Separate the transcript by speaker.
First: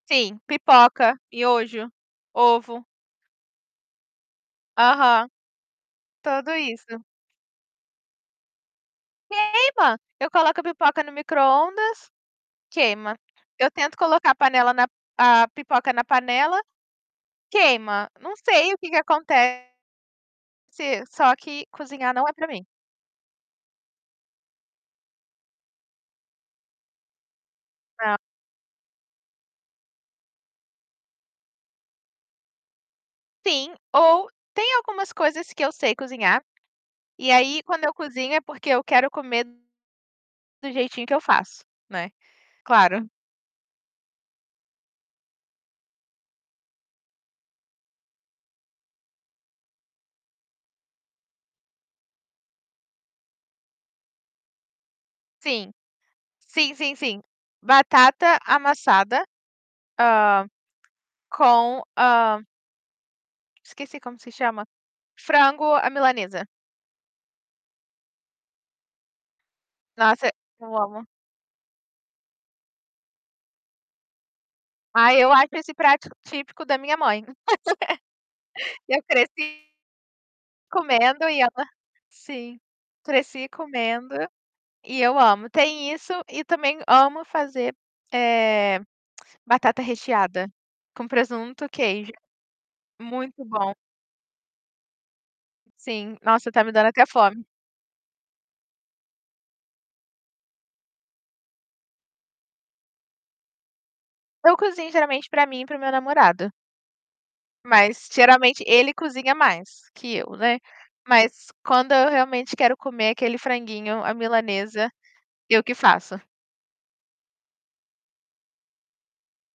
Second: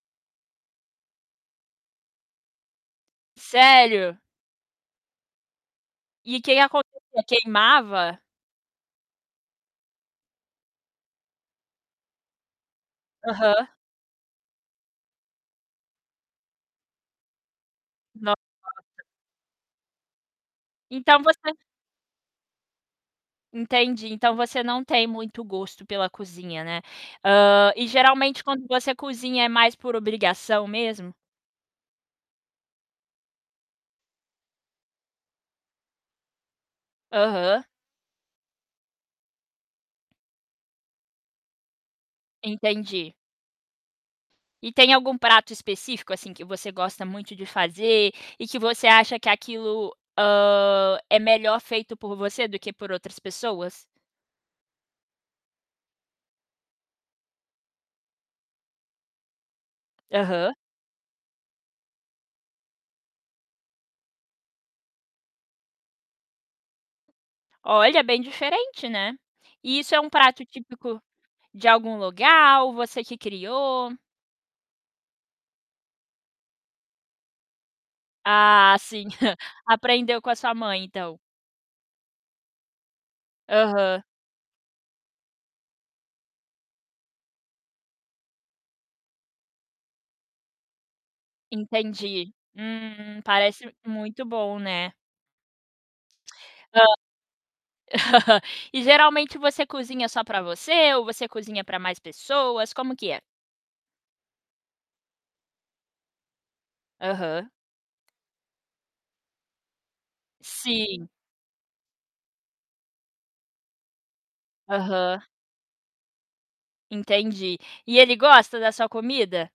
Speaker 1: Sim, pipoca, miojo, ovo.
Speaker 2: Sério?
Speaker 1: Aham,
Speaker 2: E
Speaker 1: tudo
Speaker 2: que
Speaker 1: isso.
Speaker 2: acontecia? Queimava?
Speaker 1: Queima, eu coloco a pipoca no micro-ondas, queima.
Speaker 2: Aham.
Speaker 1: Eu tento colocar a panela na a pipoca na panela, queima. Não
Speaker 2: Nossa.
Speaker 1: sei o que que aconte se
Speaker 2: Então
Speaker 1: só
Speaker 2: você
Speaker 1: que cozinhar não é para mim.
Speaker 2: Entendi, então você não tem muito gosto pela cozinha, né. Hã, e,
Speaker 1: Não.
Speaker 2: geralmente, quando você cozinha é mais por obrigação mesmo?
Speaker 1: Sim ou tem algumas coisas que eu sei cozinhar e, aí,
Speaker 2: Aham.
Speaker 1: quando eu cozinho, é porque eu quero comer do jeitinho que eu faço, né. Claro.
Speaker 2: Entendi. E tem algum prato específico, assim, que você gosta muito de fazer e que você acha que aquilo, hã, é melhor feito por você do que por outras pessoas?
Speaker 1: Sim, sim, sim, sim, batata amassada, hã,
Speaker 2: Aham.
Speaker 1: com, hã esqueci como se chama. Frango à milanesa.
Speaker 2: Olha, bem diferente, né. E isso é um
Speaker 1: Nossa,
Speaker 2: prato
Speaker 1: eu
Speaker 2: típico
Speaker 1: amo.
Speaker 2: de algum lugar? Ou você que criou?
Speaker 1: Ah, eu acho esse prato típico da minha mãe,
Speaker 2: Ah,
Speaker 1: eu
Speaker 2: sim,
Speaker 1: cresci
Speaker 2: aprendeu com a sua mãe, então.
Speaker 1: comendo e ela sim, cresci
Speaker 2: Aham.
Speaker 1: comendo e eu amo, tem isso e também amo fazer, eh, batata recheada, com presunto, queijo,
Speaker 2: Entendi. Hum,
Speaker 1: muito bom.
Speaker 2: parece muito bom, né.
Speaker 1: Sim. Nossa, tá me
Speaker 2: Hã,
Speaker 1: dando até fome.
Speaker 2: e, geralmente, você cozinha só para você ou você cozinha para mais pessoas? Como que é?
Speaker 1: Eu cozinho, geralmente, para mim e para o meu namorado.
Speaker 2: Aham.
Speaker 1: Mas, geralmente, ele cozinha mais que eu, né.
Speaker 2: Sim.
Speaker 1: Mas, quando eu realmente quero comer aquele franguinho à milanesa,
Speaker 2: Aham.
Speaker 1: eu que faço.
Speaker 2: Entendi. E ele gosta da sua comida?